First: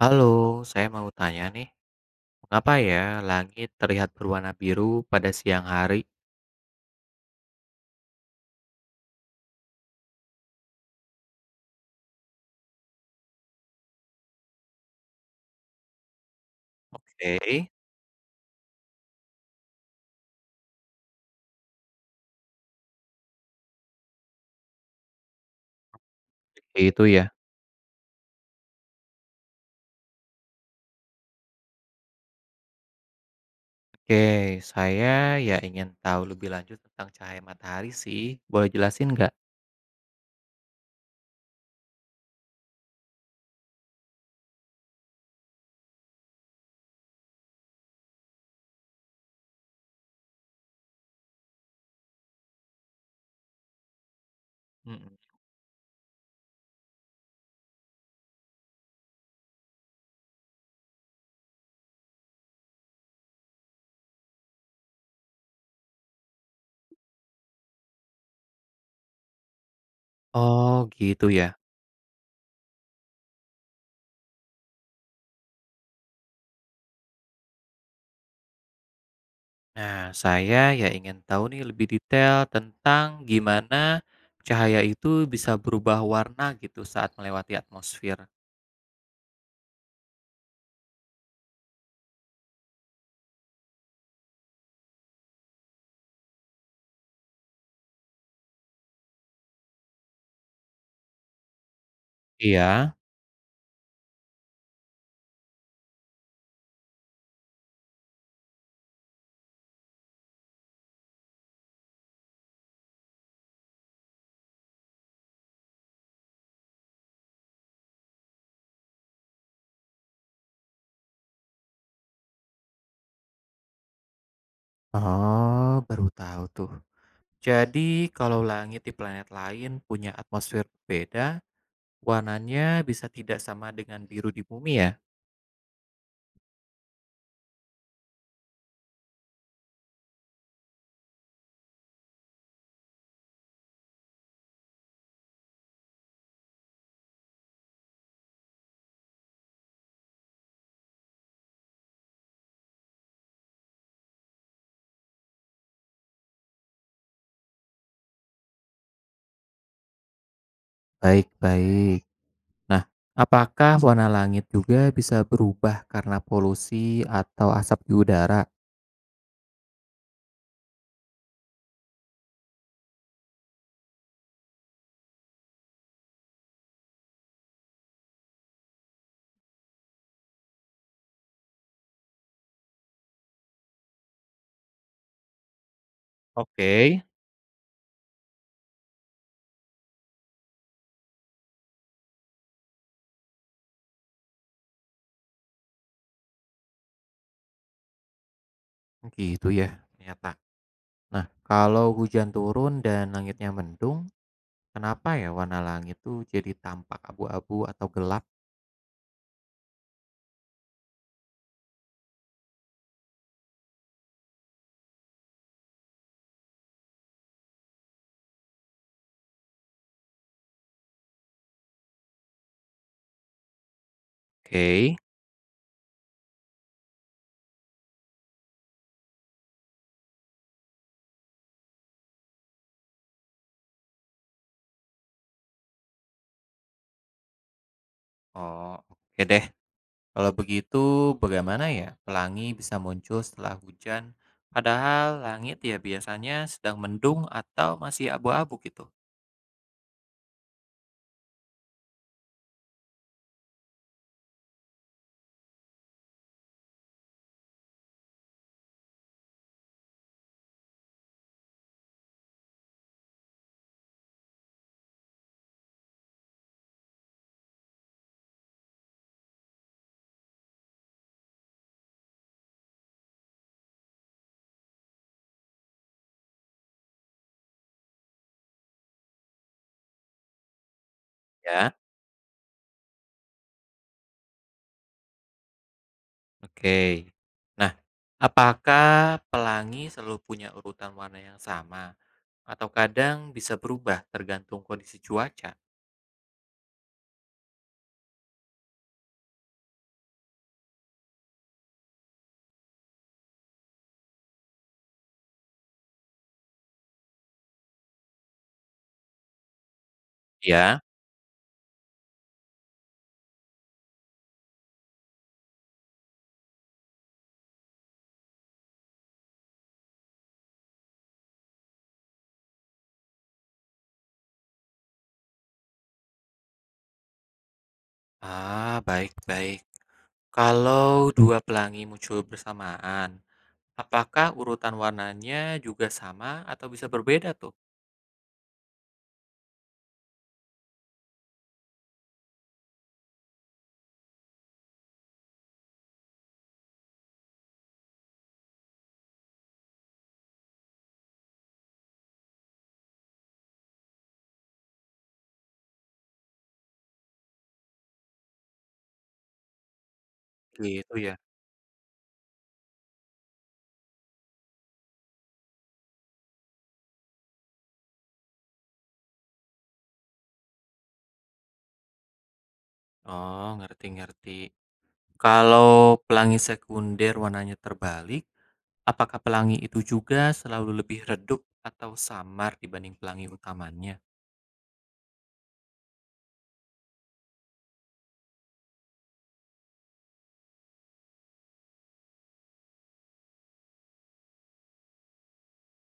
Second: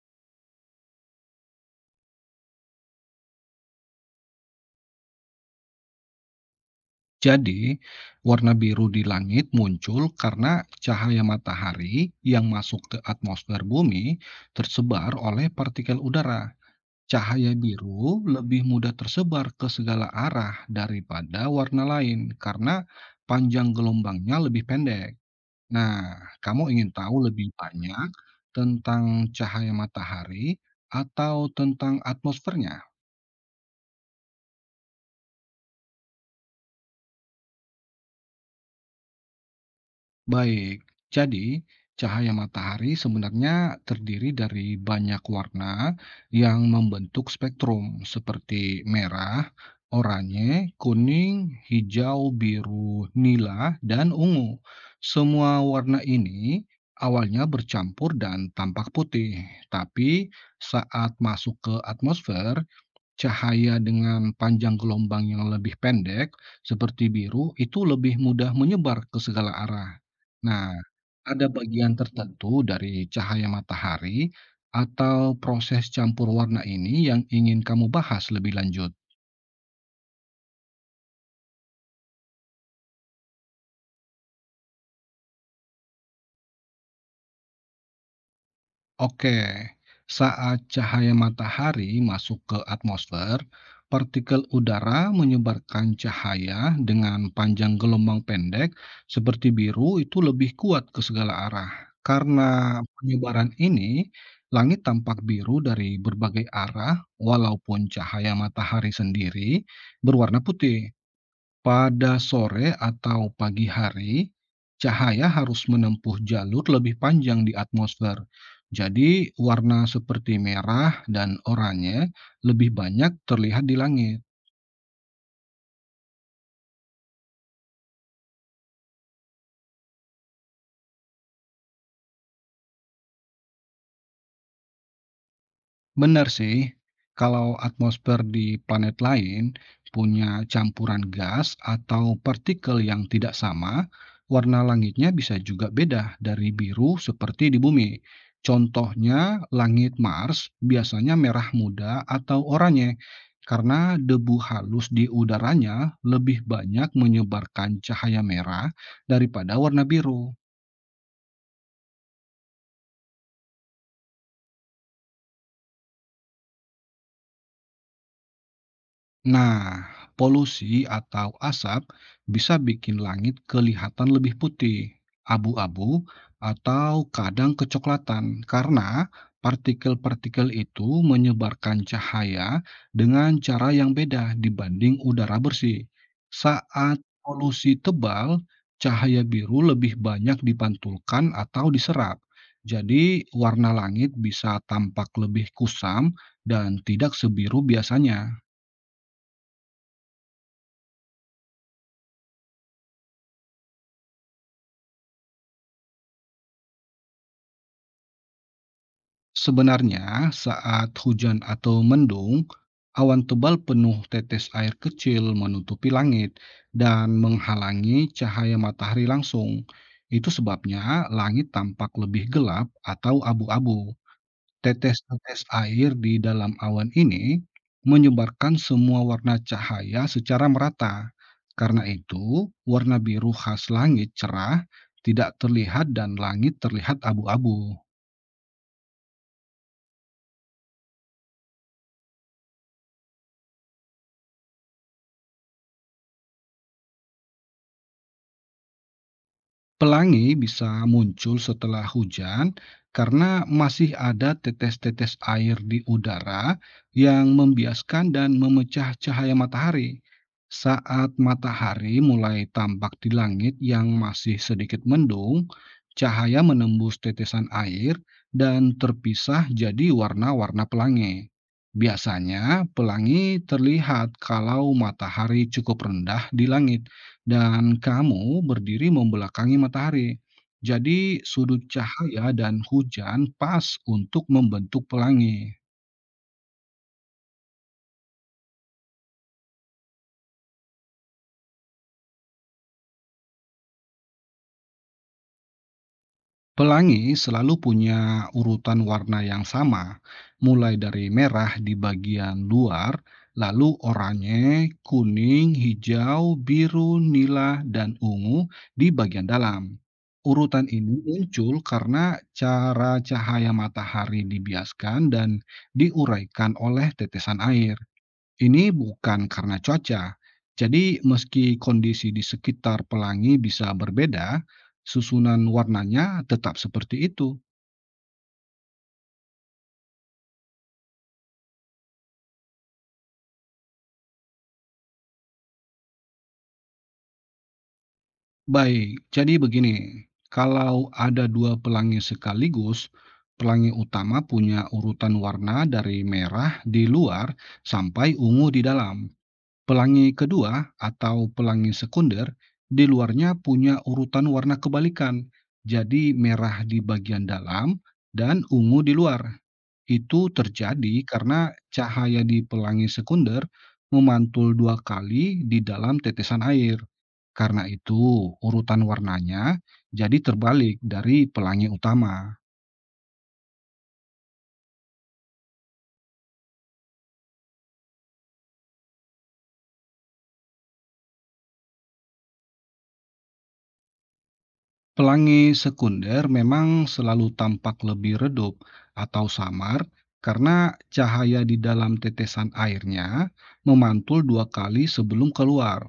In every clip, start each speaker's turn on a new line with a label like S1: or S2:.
S1: Halo, saya mau tanya nih, mengapa ya langit terlihat berwarna biru pada siang hari?
S2: Jadi, warna biru di langit muncul karena cahaya matahari yang masuk ke atmosfer bumi tersebar oleh partikel udara.
S1: Oke,
S2: Cahaya biru lebih mudah tersebar ke segala arah daripada warna lain karena panjang gelombangnya lebih pendek. Nah, kamu
S1: seperti
S2: ingin
S1: itu ya.
S2: tahu lebih banyak tentang cahaya matahari atau tentang atmosfernya?
S1: Oke, saya ya ingin tahu lebih lanjut tentang cahaya matahari sih. Boleh jelasin nggak?
S2: Baik, jadi cahaya matahari sebenarnya terdiri dari banyak warna yang membentuk spektrum seperti merah, oranye, kuning, hijau, biru, nila, dan ungu.
S1: Mm-mm.
S2: Semua warna ini awalnya bercampur dan tampak putih, tapi saat masuk ke atmosfer, cahaya dengan panjang gelombang yang lebih pendek, seperti biru, itu lebih mudah menyebar ke segala arah. Nah,
S1: Oh, gitu
S2: ada
S1: ya.
S2: bagian tertentu dari cahaya matahari atau proses campur warna ini yang ingin kamu bahas lebih lanjut.
S1: Nah, saya ya ingin tahu nih lebih detail tentang gimana cahaya itu bisa berubah warna gitu saat melewati atmosfer.
S2: Oke, saat cahaya matahari masuk ke atmosfer, partikel udara menyebarkan cahaya dengan panjang gelombang pendek seperti biru itu lebih kuat ke segala arah. Karena
S1: Iya.
S2: penyebaran ini, langit tampak biru dari berbagai arah, walaupun cahaya matahari sendiri berwarna putih. Pada sore atau pagi hari, cahaya harus menempuh jalur lebih panjang di atmosfer. Jadi, warna seperti merah dan oranye lebih banyak terlihat di langit.
S1: Oh, baru tahu tuh. Jadi, kalau langit di planet lain punya atmosfer berbeda, warnanya bisa tidak sama dengan biru di bumi ya?
S2: Benar sih, kalau atmosfer di planet lain punya campuran gas atau partikel yang tidak sama, warna langitnya bisa juga beda dari biru seperti di bumi. Contohnya, langit Mars biasanya merah muda atau oranye karena debu halus di udaranya lebih banyak menyebarkan cahaya merah daripada warna biru.
S1: Baik-baik. Nah, apakah warna langit juga bisa berubah karena polusi atau asap di udara?
S2: Nah, polusi atau asap bisa bikin langit kelihatan lebih putih, abu-abu, atau kadang kecoklatan karena partikel-partikel itu menyebarkan cahaya dengan cara yang beda dibanding udara bersih.
S1: Oke.
S2: Saat polusi tebal, cahaya biru lebih banyak dipantulkan atau diserap. Jadi, warna langit bisa tampak lebih kusam dan tidak sebiru biasanya.
S1: Gitu ya, ternyata. Nah, kalau hujan turun dan langitnya mendung, kenapa ya warna langit tuh jadi tampak abu-abu atau gelap?
S2: Sebenarnya, saat hujan atau mendung, awan tebal penuh tetes air kecil menutupi langit dan menghalangi cahaya matahari langsung. Itu sebabnya langit tampak lebih gelap atau abu-abu.
S1: Oke.
S2: Tetes-tetes air di dalam awan ini menyebarkan semua warna cahaya secara merata. Karena itu, warna biru khas langit cerah tidak terlihat dan langit terlihat abu-abu.
S1: Oh, oke deh. Kalau begitu, bagaimana ya pelangi bisa muncul setelah hujan, padahal langit ya biasanya sedang mendung atau masih abu-abu gitu?
S2: Pelangi bisa muncul setelah hujan karena masih ada tetes-tetes air di udara yang membiaskan dan memecah cahaya matahari. Saat matahari mulai tampak di langit yang masih sedikit mendung, cahaya menembus tetesan air dan terpisah jadi warna-warna pelangi. Biasanya, pelangi terlihat kalau matahari cukup rendah di langit. Dan kamu berdiri membelakangi matahari. Jadi sudut
S1: Ya,
S2: cahaya dan hujan pas untuk membentuk pelangi.
S1: oke. Nah, apakah pelangi selalu punya urutan warna yang sama atau kadang bisa berubah tergantung kondisi cuaca?
S2: Pelangi selalu punya urutan warna yang sama, mulai dari merah di bagian luar, lalu oranye, kuning, hijau, biru, nila, dan ungu di bagian dalam. Urutan
S1: Ya,
S2: ini muncul karena cara cahaya matahari dibiaskan dan diuraikan oleh tetesan air. Ini bukan karena cuaca. Jadi, meski kondisi di sekitar pelangi bisa berbeda, susunan warnanya tetap seperti itu.
S1: ah, baik-baik. Kalau dua pelangi muncul bersamaan, apakah urutan warnanya juga sama atau bisa berbeda tuh?
S2: Baik, jadi begini. Kalau ada dua pelangi sekaligus, pelangi utama punya urutan warna dari merah di luar sampai ungu di dalam. Pelangi kedua atau pelangi sekunder di luarnya punya urutan warna kebalikan. Jadi merah di bagian dalam dan ungu di luar. Itu
S1: Gitu
S2: terjadi
S1: ya.
S2: karena cahaya di pelangi sekunder memantul dua kali di dalam tetesan air. Karena itu, urutan warnanya jadi terbalik dari pelangi utama.
S1: Oh, ngerti ngerti. Kalau pelangi sekunder warnanya terbalik, apakah pelangi itu juga selalu lebih redup atau samar dibanding pelangi utamanya?
S2: Pelangi sekunder memang selalu tampak lebih redup atau samar karena cahaya di dalam tetesan airnya memantul dua kali sebelum keluar.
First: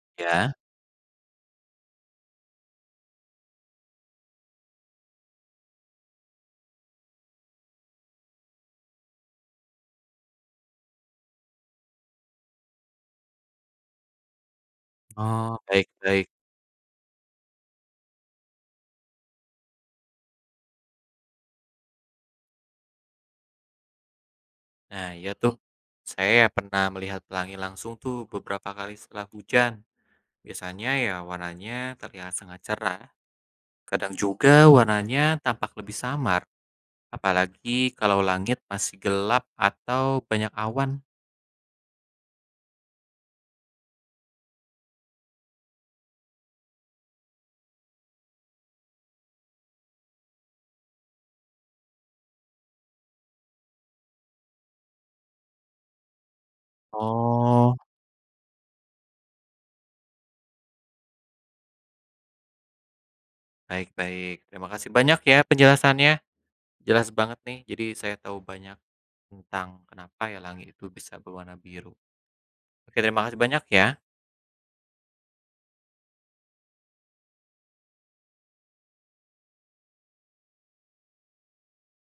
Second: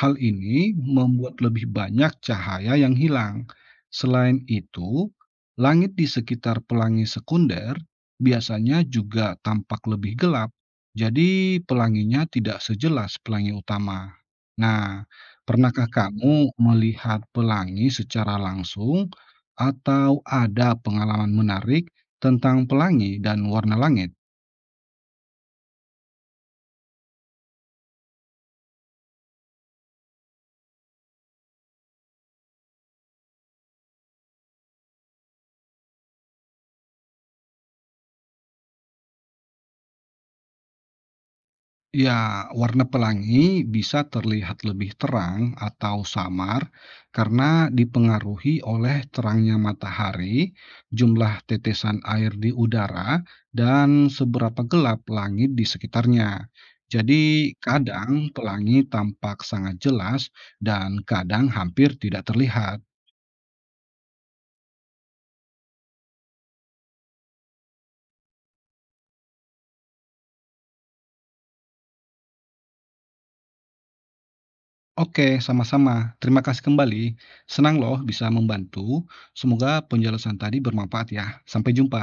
S2: Hal
S1: Ya,
S2: ini membuat lebih banyak cahaya yang hilang. Selain itu, langit di sekitar pelangi sekunder biasanya juga tampak lebih gelap, jadi pelanginya tidak sejelas pelangi utama. Nah,
S1: oh,
S2: Pernahkah
S1: baik-baik.
S2: kamu melihat pelangi secara langsung atau ada pengalaman menarik tentang pelangi dan warna langit?
S1: Nah, ya tuh, saya pernah melihat pelangi langsung tuh beberapa kali setelah hujan. Biasanya ya warnanya terlihat sangat cerah. Kadang juga warnanya tampak lebih samar, apalagi kalau langit masih gelap atau banyak awan.
S2: Ya, warna pelangi bisa terlihat lebih terang atau samar karena dipengaruhi oleh terangnya matahari, jumlah tetesan air di udara, dan seberapa gelap langit di sekitarnya. Jadi,
S1: Oh,
S2: kadang pelangi tampak sangat jelas dan kadang hampir tidak terlihat.
S1: baik baik. Terima kasih banyak ya penjelasannya, jelas banget nih. Jadi saya tahu banyak tentang kenapa ya langit itu bisa berwarna biru. Oke, terima kasih banyak ya.
S2: Oke, sama-sama. Terima kasih kembali. Senang loh bisa membantu. Semoga penjelasan tadi bermanfaat ya. Sampai jumpa.